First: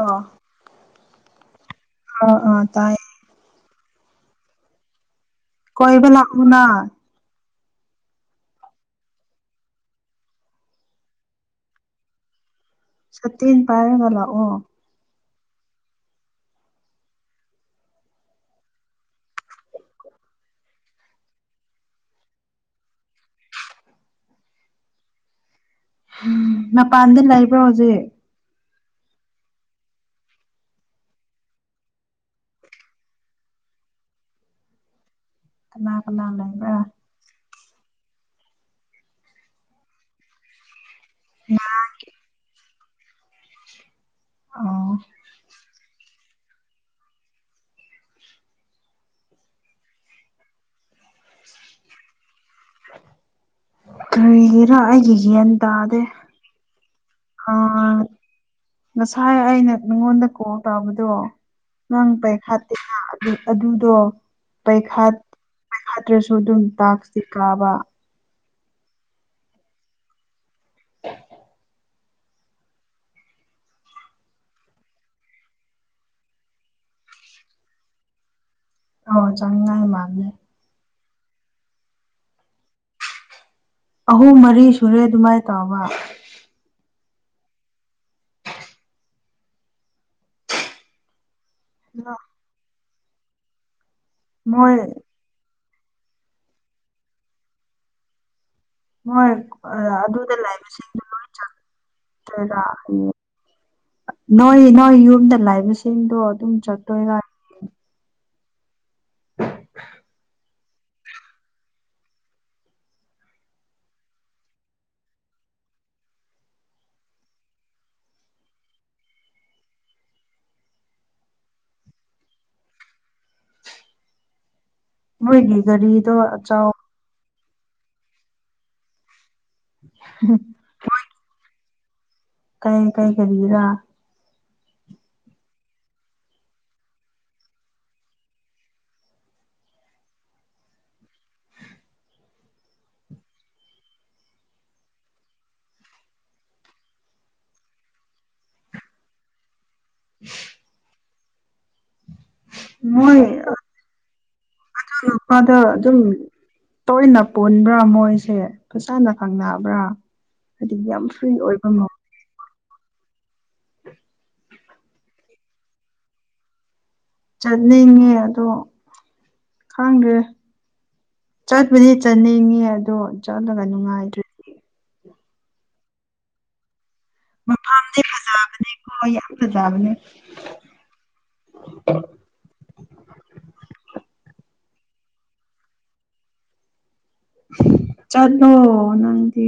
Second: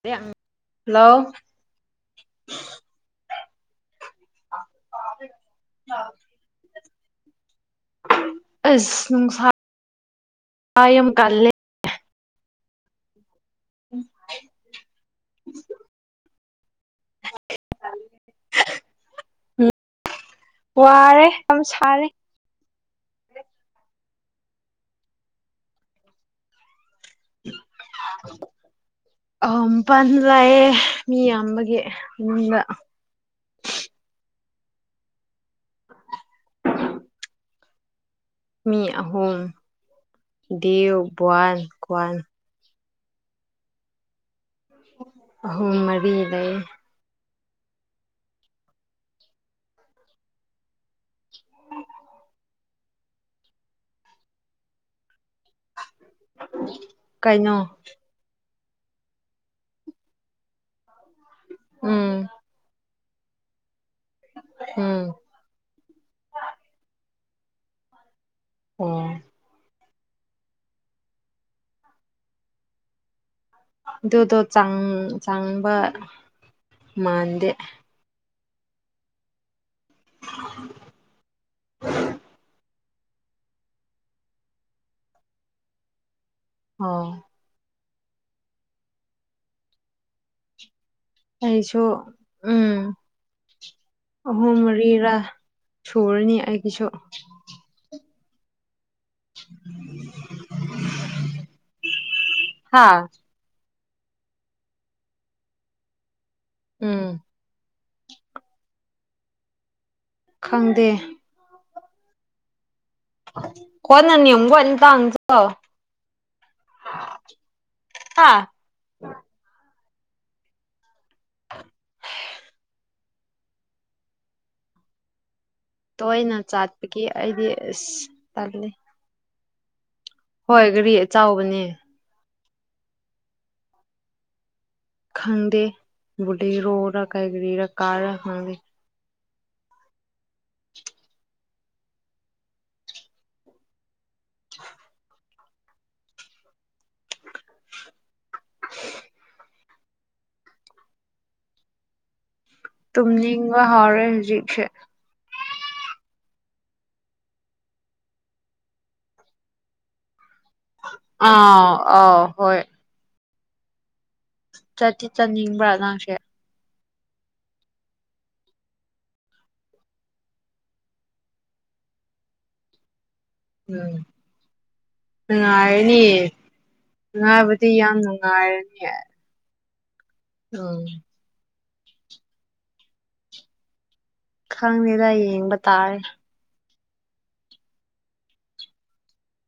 ꯑ ꯍꯜꯂꯣ ꯑ ꯑꯥ ꯇꯥꯏ ꯑ ꯀꫭꯏꯕ ꯂꯥꯛꯎꯅ ꯑꯁ ꯅꯨꯡꯁꯥ ꯌꯥꯝ ꯇꯜꯂꯦ ꯁꯇꯤꯟ ꯄꯥꯏꯔꯒ ꯂꯥꯛꯑꯣ ꯎꯝ ꯎꯝ ꯋꯥꯔꯦ ꯌꯥꯝ ꯁꯥꯔꯦ ꯎ ꯃꯥ ꯄꯥꯟꯗ ꯂꯩꯕ꯭ꯔꯣ ꯍꯧꯖꯤꯛ ꯑꯧ ꯃꯄꯜꯗ ꯂꯥꯛꯑꯦ ꯃꯤ ꯌꯥꯝꯕꯒꯤ ꯌꯨꯝꯗ ꯀꯅꯥ ꯀꯅꯥ ꯂꯩꯕꯔꯥ ꯃꯤ ꯑꯍꯨꯝ ꯗꯦꯕ ꯕꯥꯟ ꯀ꯭ꯋꯥꯟ ꯑꯣ ꯎꯝ ꯃꯔꯤ ꯂꯩ ꯀꯔꯤꯒꯤꯔꯥ ꯑꯩꯒꯤ ꯒ꯭ꯌꯥꯟ ꯇꯥꯗꯦ [unintelligible] ꯑꯥ ꯉꯁꯥꯏ ꯑꯩꯅ ꯅꯪꯉꯣꯟꯗ ꯀꯣꯜ ꯇꯧꯕꯗꯣ ꯅꯪ ꯎꯝ ꯄꯔꯤꯈꯥꯠꯇꯦꯅ ꯑꯗꯨꯗꯣ ꯄꯩꯈꯥ ꯎꯝ ꯐꯠꯇ꯭ꯔꯁꯨ ꯑꯗꯨꯝ ꯇꯥꯛꯇꯤ ꯀꯥꯕ ꯑꯣ [inaudible] ꯑꯗꯨꯗꯣ ꯆꯪ ꯆꯪꯕ ꯃꯥꯟꯗꯦ ꯑꯣ ꯆꯪꯕ ꯃꯥꯟꯗꯦ [inaudible] ꯑꯍꯨꯝ ꯃꯔꯤ ꯁꯨꯔꯦ ꯑꯗꯨꯃꯥꯏꯅ ꯇꯧꯕ ꯑꯣ ꯑꯩꯁꯨ ꯎꯝ ꯑꯍꯨꯝ ꯃꯣꯏ ꯃꯔꯤꯔꯥ ꯁꯨꯔꯅꯤ ꯑꯩꯒꯤꯁꯨ ꯃꯣꯏ ꯑꯗꯨꯗ ꯂꯩꯕꯁꯤꯡꯗꯣ ꯂꯣꯏ ꯆꯪꯈ꯭ꯔꯦꯗ ꯍꯥ ꯅꯣꯏ ꯅꯣꯏ ꯌꯨꯝꯗ ꯂꯩꯕꯁꯤꯡꯗꯣ ꯑꯗꯨꯝ ꯆꯠꯇꯣꯏꯔ ꯎꯝ ꯈꯪꯗꯦ [unintelligible] ꯍꯥ ꯃꯣꯏꯒꯤ ꯒꯔꯤ ꯇꯣꯏꯅ ꯆꯥꯠꯄꯒꯤ ꯑꯩꯗꯤ ꯑꯁ ꯇꯜꯂꯤ ꯎꯝ ꯍꯣꯏ ꯒꯥꯔꯤ ꯑꯆꯥꯎꯕꯅꯦ ꯀꯔꯤ ꯀꯩ ꯒꯔꯤꯔꯥ ꯈꯪꯗꯦ ꯕꯨꯗꯤꯔꯣꯔ ꯀꯔꯤꯔ ꯀꯥꯔ ꯔ ꯈꯪꯗꯦ [inaudible] [inaudible] ꯃꯣꯏ ꯇꯨꯝꯅꯤꯡꯕ ꯍꯥꯎꯔꯦ ꯍꯧꯖꯤꯛꯁꯦ ꯃꯥꯗꯣ ꯑꯗꯨꯝ ꯇꯣꯏꯅ ꯄꯨꯟꯕ꯭ꯔꯥ ꯃꯣꯏꯁꯦ ꯐꯖꯅ ꯈꯪꯅꯕ꯭ꯔꯥ ꯍꯥꯏꯗꯤ ꯌꯥꯝ ꯐ꯭ꯔꯤ ꯑꯣꯏꯕ ꯑꯥ ꯃ ꯑ ꯍꯣꯏ ꯆꯠꯇꯤ ꯆꯠꯅꯤꯡꯕ꯭ꯔꯥ ꯅꯪꯁꯦ ꯆꯠꯅꯤꯡꯉꯦ ꯑꯗꯣ ꯈꯪꯗꯦ ꯆꯠꯄꯗꯤ ꯆꯠꯅꯤꯡꯉꯦ ꯑꯗꯣ ꯆꯠꯂꯒ ꯎꯝ ꯅꯨꯡꯉꯥꯏꯗ꯭ꯔ ꯅꯨꯡꯉꯥꯏꯔꯅꯤ ꯅꯨꯡꯉꯥꯏꯕꯗꯤ ꯌꯥꯝ ꯃꯐꯝꯗꯤ ꯅꯨꯡꯉꯥꯏꯔꯅꯤ ꯐꯖꯕꯅꯦꯀꯣ ꯌꯥꯝ ꯐꯖꯕꯅꯦ ꯎꯝ [unintelligible] ꯈꯪꯗꯦꯗ ꯌꯦꯡꯕ ꯇꯥꯔꯦ ꯆꯠꯂꯣ ꯅꯪꯗꯤ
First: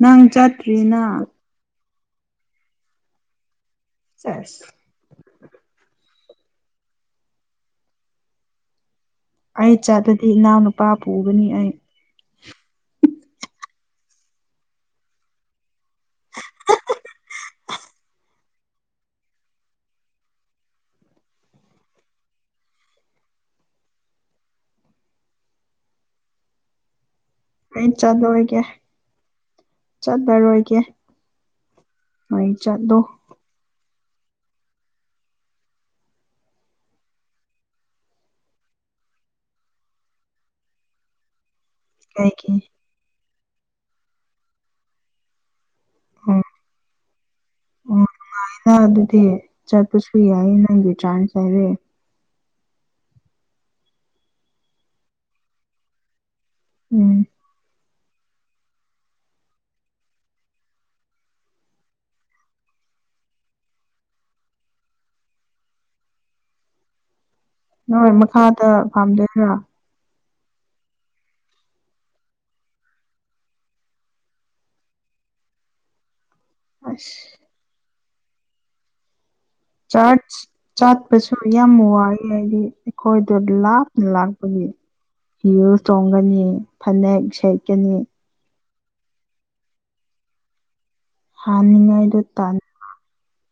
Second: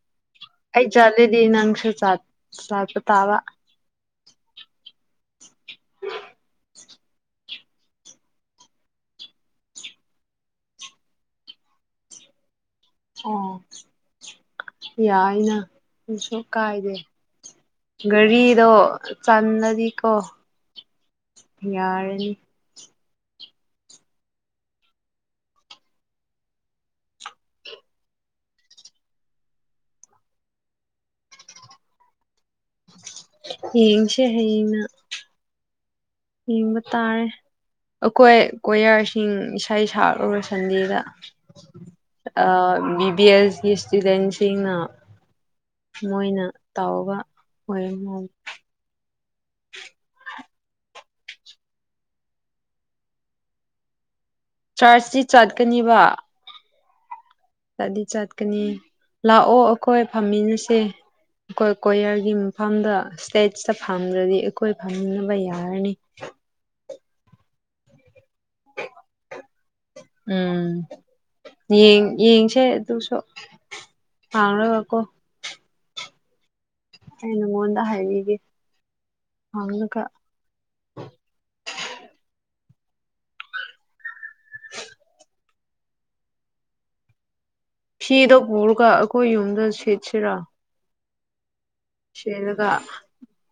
ꯅꯪ ꯑꯩ ꯆꯠꯇ꯭ꯔꯤꯅ ꯆꯠꯂꯗꯤ ꯅꯪꯁꯨ ꯆꯠ ꯆꯠꯄꯇꯥꯕ ꯆꯠꯁ ꯑꯩ ꯆꯠꯂꯗꯤ ꯏꯅꯥꯎꯅꯨꯄꯥ ꯄꯨꯒꯅꯤ ꯑꯩ ꯑꯣ ꯌꯥꯏꯅ ꯀꯩꯁꯨ ꯀꯥꯏꯗꯦ ꯒꯥꯔꯤꯗꯣ ꯆꯥꯟꯂꯗꯤꯀꯣ ꯌꯥꯔꯅꯤ ꯑꯩ ꯆꯠꯂꯣꯏꯒꯦ ꯆꯠꯂꯔꯣꯏꯒꯦ ꯅꯪ ꯆꯠꯂꯣ ꯌꯦꯡꯁꯦ ꯍꯌꯦꯡꯅ ꯌꯦꯡꯕ ꯇꯥꯔꯦ ꯑꯩꯈꯣꯏ ꯀꯣꯌꯥꯔꯁꯤꯡ ꯏꯁꯩ ꯁꯛꯂꯨꯔ ꯁꯟꯗꯦꯗ ꯀꯩꯒꯤ ꯕꯤꯕꯤ ꯑꯦꯁꯀꯤ ꯏꯁꯇꯨꯗꯦꯟꯁꯤꯡꯅ ꯎꯝ ꯃꯣꯏꯅ ꯇꯥꯎꯕ ꯑꯣꯏ ꯑ ꯑꯗꯨꯗꯤ ꯆꯠꯄꯁꯨ ꯌꯥꯏꯌꯦ ꯅꯪꯒꯤ ꯆꯥꯟꯁ ꯂꯩꯔꯦ ꯆꯥꯔꯆꯁꯤ ꯆꯠꯀꯅꯤꯕ ꯎꯝ ꯆꯠꯗꯤ ꯆꯠꯀꯅꯤ ꯂꯥꯛꯑꯣ ꯑꯩꯈꯣꯏ ꯐꯝꯃꯤꯟꯅꯁꯦ ꯑꯩꯈꯣꯏ ꯀꯣꯌꯔꯒꯤ ꯃꯐꯝꯗ ꯏꯁꯇꯦꯠꯇ ꯐꯝꯗ꯭ꯔꯗꯤ ꯑꯩꯈꯣꯏ ꯐꯝꯃꯤꯟꯅꯕ ꯌꯥꯔꯅꯤ ꯅꯣꯏ ꯃꯈꯥꯗ ꯐꯝꯗꯣꯏꯔꯣ ꯎꯝ ꯌꯦꯡ ꯌꯦꯡꯁꯦ ꯑꯗꯨꯁꯨ ꯍꯥꯎꯅ ꯋꯥꯀꯣ ꯑꯁ ꯑꯩꯅ ꯃꯉꯣꯟꯗ ꯍꯥꯏꯕꯤꯒꯦ ꯍꯪꯉꯒ ꯆꯥꯠꯁ ꯆꯠꯄꯁꯨ ꯌꯥꯝ ꯋꯥꯏꯌꯦ ꯍꯥꯏꯗꯤ ꯑꯩꯈꯣꯏꯗꯣ ꯂꯥꯞꯅ ꯂꯥꯛꯄꯒꯤ ꯌꯨ ꯇꯣꯡꯒꯅꯤ ꯐꯅꯦꯛ ꯁꯦꯠꯀꯅꯤ ꯐꯤꯗꯣ ꯄꯨꯔꯒ ꯑꯩꯈꯣꯏ ꯌꯨꯝꯗ ꯁꯦꯠꯁꯤꯔꯥ ꯍꯝꯅꯤꯡꯉꯥꯏ ꯁꯦꯠꯂ ꯒ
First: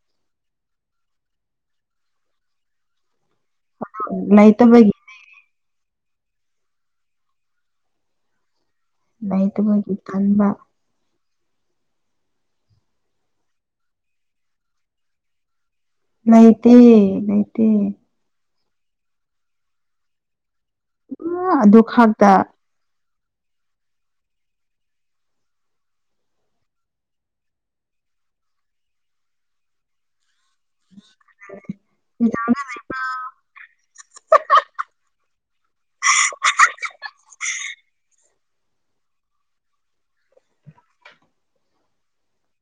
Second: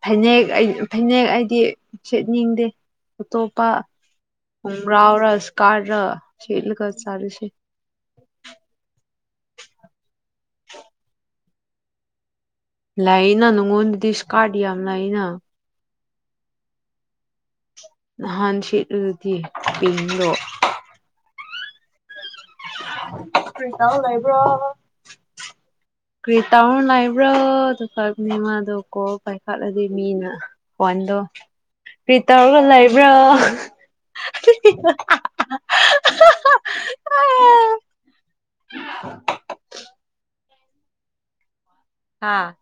ꯐꯅꯦꯛ ꯑꯩ ꯐꯅꯦꯛ ꯑꯩꯗꯤ ꯁꯦꯠꯅꯤꯡꯗꯦ ꯑ ꯇꯣꯞꯄꯥ ꯇꯟꯕ ꯂꯩꯇꯕꯒꯤ ꯈꯣꯡꯒꯔꯥꯎ ꯔ ꯁꯀꯥꯔ ꯔ ꯁꯦꯠꯂꯒ ꯆꯠꯁꯤ ꯂꯩꯇꯕꯒꯤ ꯇꯟꯕ [unintelligible] ꯂꯩꯅ ꯅꯪꯉꯣꯟꯗꯗꯤ ꯏꯁ ꯀꯥꯠ ꯌꯥꯝ ꯂꯩꯅ ꯂꯩꯇꯦ ꯂꯩꯇꯦ ꯅꯍꯥꯟ ꯁꯦꯠꯂꯗꯤ ꯄꯤꯡꯗꯣ ꯑꯗꯨ ꯈꯥꯛꯇ [unintelligible] ꯀꯔꯤ ꯇꯧꯔ ꯂꯩꯕ꯭ꯔꯣ ꯑꯗꯨ ꯃꯗꯣ ꯀꯣꯜ ꯄꯥꯏꯈꯠꯂꯗꯤ ꯃꯤꯅ ꯋꯥꯟꯗꯣ ꯀꯔꯤ ꯇꯧꯔꯒ ꯂꯩ ꯕ꯭ꯔꯣ [unintelligible] ꯍꯥꯥ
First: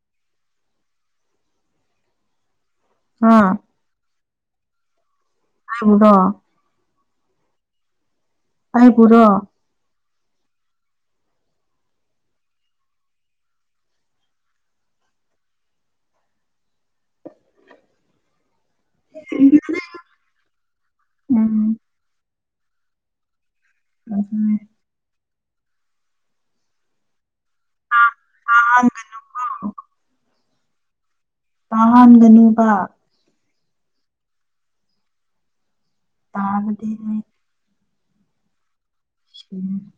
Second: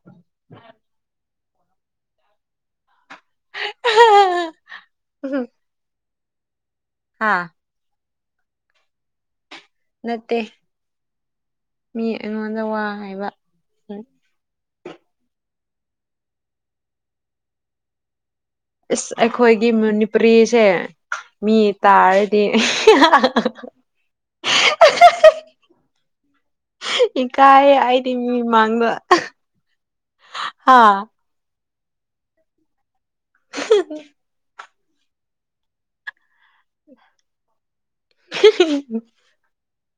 ꯑꯥ ꯎꯝ ꯍꯥꯏꯕꯨꯗꯣ ꯍꯥꯥ ꯑꯩꯥꯕꯨꯔꯣ ꯅꯠꯇꯦ ꯃꯤ ꯑꯩꯉꯣꯟꯗ ꯋꯥ ꯍꯥꯏꯕ ꯏꯁ ꯑꯩꯈꯣꯏꯒꯤ ꯃꯅꯤꯄꯨꯔꯤꯁꯦ ꯃꯤ ꯎꯝ ꯇꯥꯔꯗꯤ ꯎꯝ ꯏꯀꯥꯏꯌꯦ ꯍꯥꯏꯗꯤ ꯃꯤ ꯃꯥꯡꯕ ꯇꯥꯍꯟꯒꯅꯨ ꯍꯥ ꯄꯥꯍꯥꯟꯒꯅꯨꯕ [inaudible] ꯄꯕꯗꯤ ꯃꯤ [unintelligible] ꯎꯝ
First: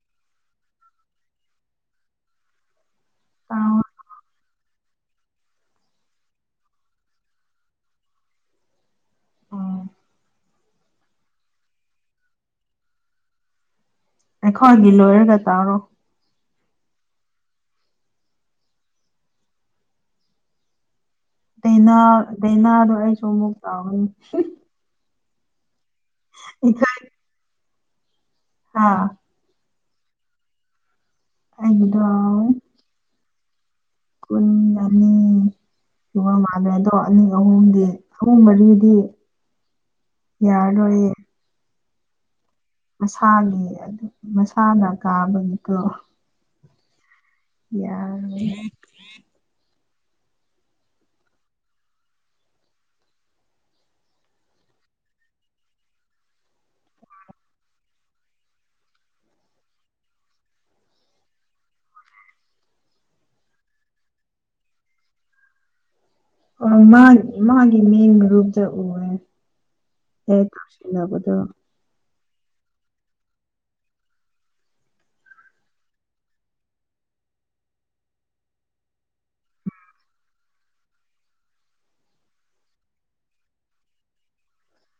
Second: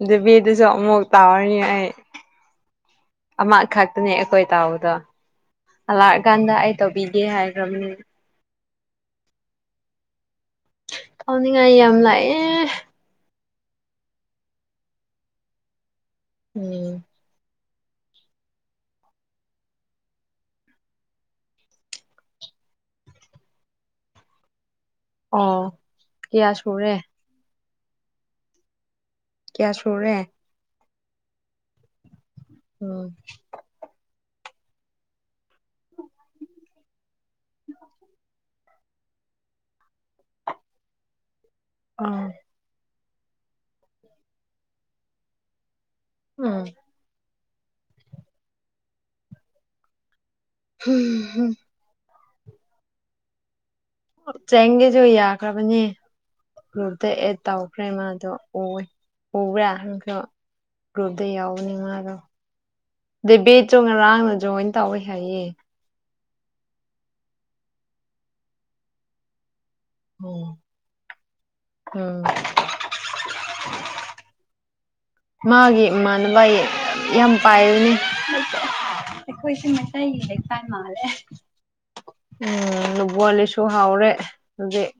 ꯑꯗꯨ ꯕꯤꯗꯨꯁꯨ ꯑꯃꯨꯛꯇꯥꯎꯔꯅꯤ ꯑꯩ ꯑꯃ ꯇꯥꯎ ꯈꯛꯇꯅꯦ ꯑꯩꯈꯣꯏ ꯇꯥꯎꯕꯗꯣ ꯂꯥꯛꯑꯀꯥꯟꯗ ꯑꯩ ꯇꯧꯕꯤꯒꯦ ꯍꯥꯏꯈ꯭ꯔꯕꯅꯤ ꯎꯝ ꯑꯥꯎꯅꯤꯡꯉꯥꯏ ꯌꯥꯝ ꯂꯥꯛꯑꯦ ꯑꯩꯈꯣꯏꯒꯤ ꯂꯣꯏꯔꯒ ꯇꯧꯔꯣ ꯎꯝ ꯗꯩꯅ ꯗꯩꯅꯦꯗꯣ ꯑꯩꯁꯨ ꯑꯃꯨꯛ ꯇꯥꯎꯏ ꯑꯣ ꯀꯌꯥ ꯁꯨꯔꯦ ꯍꯥꯥ ꯀꯌꯥ ꯁꯨꯔꯦ ꯑꯩꯒꯤꯗꯣ ꯎꯝ ꯀꯨꯟ ꯑꯅꯤ ꯁꯨꯕ ꯃꯥꯟꯂꯦ ꯑꯗꯣ ꯑꯅꯤ ꯑꯍꯨꯝꯗꯤ ꯑꯍꯨꯝ ꯃꯔꯤꯗꯤ ꯌꯥꯔꯔꯣꯏꯌꯦ ꯑꯥ ꯃꯁꯥꯒꯤ ꯑꯗꯨ ꯃꯁꯥꯅ ꯀꯥꯕꯒꯤꯗꯣ ꯎꯝ ꯌꯥꯝꯃꯦ ꯍꯝ ꯍꯝ ꯆꯦꯡꯒꯦꯁꯨ ꯌꯥꯈ꯭ꯔꯕꯅꯤ ꯒ꯭ꯔꯨꯞꯇ ꯑꯦꯠ ꯇꯧꯈ꯭ꯔꯦ ꯃꯥꯗꯣ ꯑꯣꯏ ꯎꯕ꯭ꯔꯥ ꯒ꯭ꯔꯨꯞꯇ ꯌꯥꯎꯕꯅꯥ ꯃꯥꯗꯣ ꯗꯦ ꯕꯦꯠ ꯆꯣ ꯉꯔꯥꯡꯅ ꯖꯣꯏꯟ ꯇꯧꯋꯦ ꯍꯥꯏꯌꯦ ꯑ ꯃꯥ ꯃꯥꯒꯤ ꯃꯦꯟ ꯒ꯭ꯔꯨꯞꯇ ꯎꯔꯦ ꯑꯣ [unintelligible] ꯎꯝ ꯃꯥꯒꯤ ꯃꯥꯟꯕꯩ ꯌꯥꯝ ꯄꯥꯏꯕꯅꯤ ꯑꯩꯈꯣꯏ ꯁꯤ ꯃꯩꯇꯩꯒꯤ ꯂꯩꯀꯥꯏ ꯃꯥꯟꯂꯦ ꯎꯝ ꯕꯣꯂꯤꯁꯨ ꯍꯥꯎꯔꯦ ꯍꯧꯖꯤꯛ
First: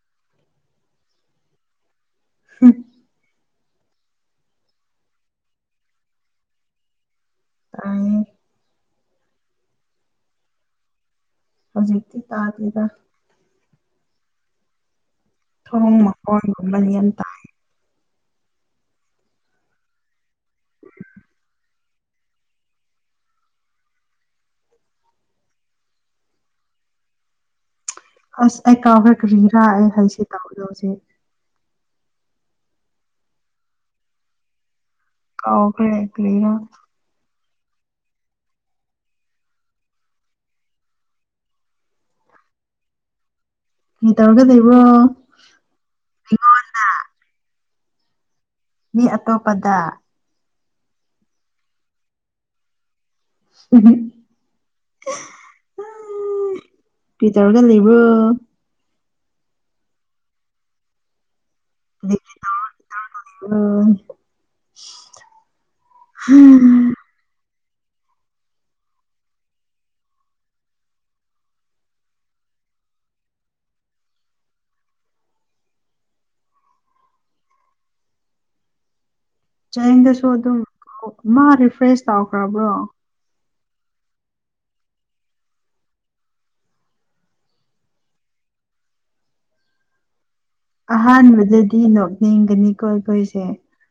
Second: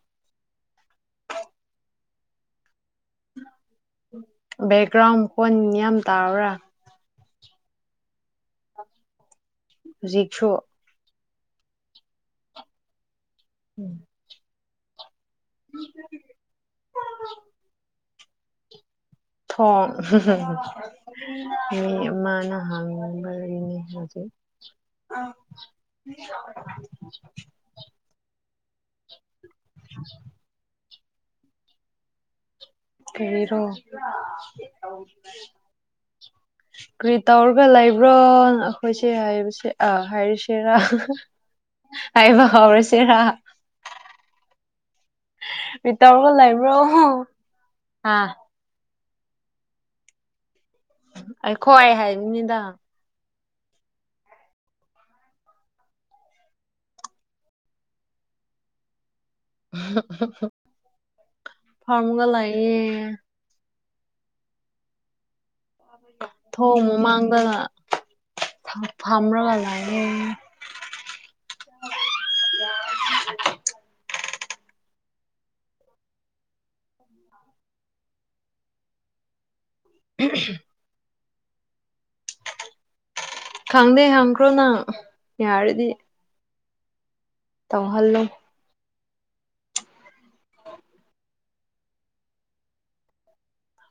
ꯍꯝ ꯕꯦꯛꯒ꯭ꯔꯥꯎꯟ ꯀꯣꯟ ꯌꯥꯝ ꯇꯥꯕ꯭ꯔꯥ ꯇꯥꯏꯌꯦ ꯍꯧꯖꯤꯛꯁꯨ ꯍꯧꯖꯤꯛ ꯇꯤ ꯇꯥꯗꯦꯗ ꯎꯝ ꯊꯣꯡ ꯃꯈꯣꯟ ꯒꯨꯝꯕꯗꯤ ꯌꯥꯝ ꯇꯥꯏ ꯊꯣꯡ ꯃꯤ ꯑꯃꯥꯅ ꯍꯡꯕꯒꯤꯅꯤ ꯍꯧꯖꯤꯛ [unintelligible] ꯑꯁ ꯑꯩ ꯀꯥꯎꯈ꯭ꯔꯦ ꯀꯒꯔꯤꯔꯥ ꯑꯩ ꯍꯥꯏꯁꯦ ꯇꯥꯗꯧꯁꯦ ꯀꯔꯤꯔꯣ ꯀꯥꯎꯈꯔꯦ ꯀꯔꯤꯔ ꯀꯔꯤ ꯇꯧꯔꯒ ꯂꯩꯕ꯭ꯔꯣ ꯑꯩꯈꯣꯏꯁꯦ ꯍꯥꯏꯕꯁꯦ ꯑꯥ ꯍꯥꯏꯔꯤꯁꯤꯔꯥ ꯍꯥꯏꯕ ꯍꯧꯔꯁꯤꯔ ꯀꯩ ꯇꯧꯔꯒ ꯂꯩꯕ꯭ꯔꯣ ꯇꯧꯔꯒ ꯂꯩꯕ꯭ꯔꯣ ꯍꯥ ꯃꯤ ꯑꯇꯣꯞꯄꯗ ꯑꯩꯈꯣꯏ ꯍꯥꯏꯕꯅꯤꯗꯥ ꯀ꯭ꯔꯤ ꯇꯧꯔꯒ ꯂꯩꯕ꯭ꯔꯣ ꯐꯝꯔꯒ ꯂꯥꯏꯌꯦ ꯑꯣ ꯊꯣꯡ ꯃꯃꯥꯡꯗ ꯐꯝꯔꯒ ꯂꯩꯌꯦ ꯆꯦꯡꯗꯁꯨ ꯑꯗꯨꯝ ꯃꯥ ꯔꯤꯐ꯭ꯔꯦꯁ ꯇꯧꯈ꯭ꯔꯕ꯭ꯔꯣ ꯈꯪꯗꯦ ꯍꯪꯈ꯭ꯔꯣ ꯅꯪ ꯌꯥꯔꯗꯤ꯫ ꯇꯧꯍꯜꯂꯣ ꯑꯍꯥꯟꯕꯗꯗꯤ ꯅꯣꯛꯅꯤꯡꯒꯅꯤꯀꯣ ꯑꯩꯈꯣꯏꯁꯦ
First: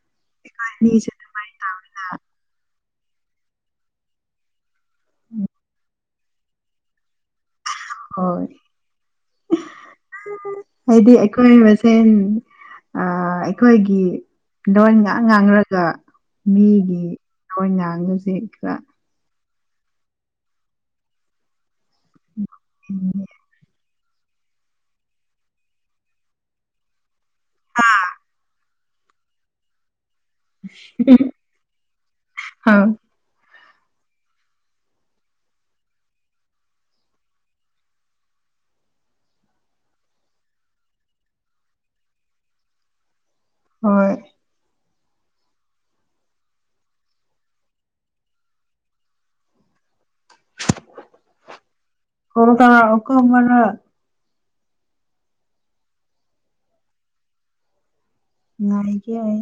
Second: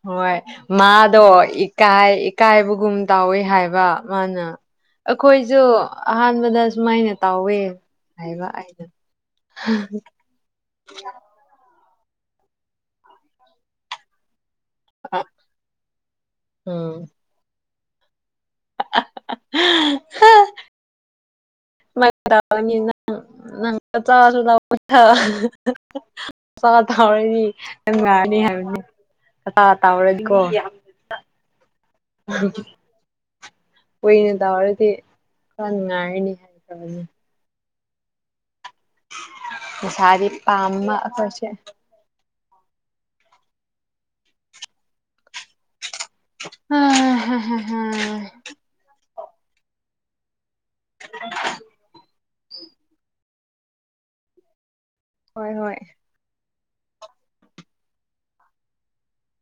ꯍꯣꯏ ꯑꯅꯤꯁꯦ ꯃꯥꯗꯣ ꯑꯗꯨꯃꯥꯏꯅ ꯇꯧꯋꯤꯅ ꯏꯀꯥꯏꯕꯒꯨꯝ ꯇꯧꯋꯤ ꯍꯥꯏꯕ ꯃꯥꯅ ꯑꯈꯣꯏꯁꯨ ꯑꯍꯥꯟꯕꯗ ꯑꯁꯨꯨꯃꯥꯏꯅ ꯇꯥꯎꯋꯦ ꯍꯣꯏ ꯍꯥꯏꯕ ꯑꯩꯗꯣ ꯍꯥꯏꯗꯤ ꯑꯩꯈꯣꯏ ꯃꯁꯦꯟ ꯑ ꯑꯩꯈꯣꯏꯒꯤ ꯂꯣꯟ ꯉꯍꯥꯛ ꯉꯥꯡꯂꯔꯒ ꯎꯝ ꯃꯤꯒꯤ ꯂꯣꯟ ꯉꯥꯡꯕꯁꯦ ꯈꯔ [unintelligible] [unintelligible] ꯆꯥ ꯊꯔꯗꯤ ꯅꯪ ꯅꯔꯥꯅꯤ ꯍꯥꯏꯕꯅꯤ ꯑꯇꯥꯥ ꯇꯥꯎꯔꯗꯤꯀꯣ ꯑ ꯀꯨꯏꯅ ꯇꯧꯔꯗꯤ ꯈꯔ ꯅꯨꯡꯉꯥꯏꯔꯅꯤ [unintelligible] ꯄꯩꯁꯥꯗꯤ ꯄꯥꯝꯕ ꯑꯈꯣꯏꯁꯦ ꯍꯣꯏ꯫ ꯍꯥ ꯍꯥ ꯍꯥ ꯍꯥ [unintelligible] ꯍꯣꯏ ꯍꯣꯏ ꯉꯥꯏꯒꯦ ꯑꯩ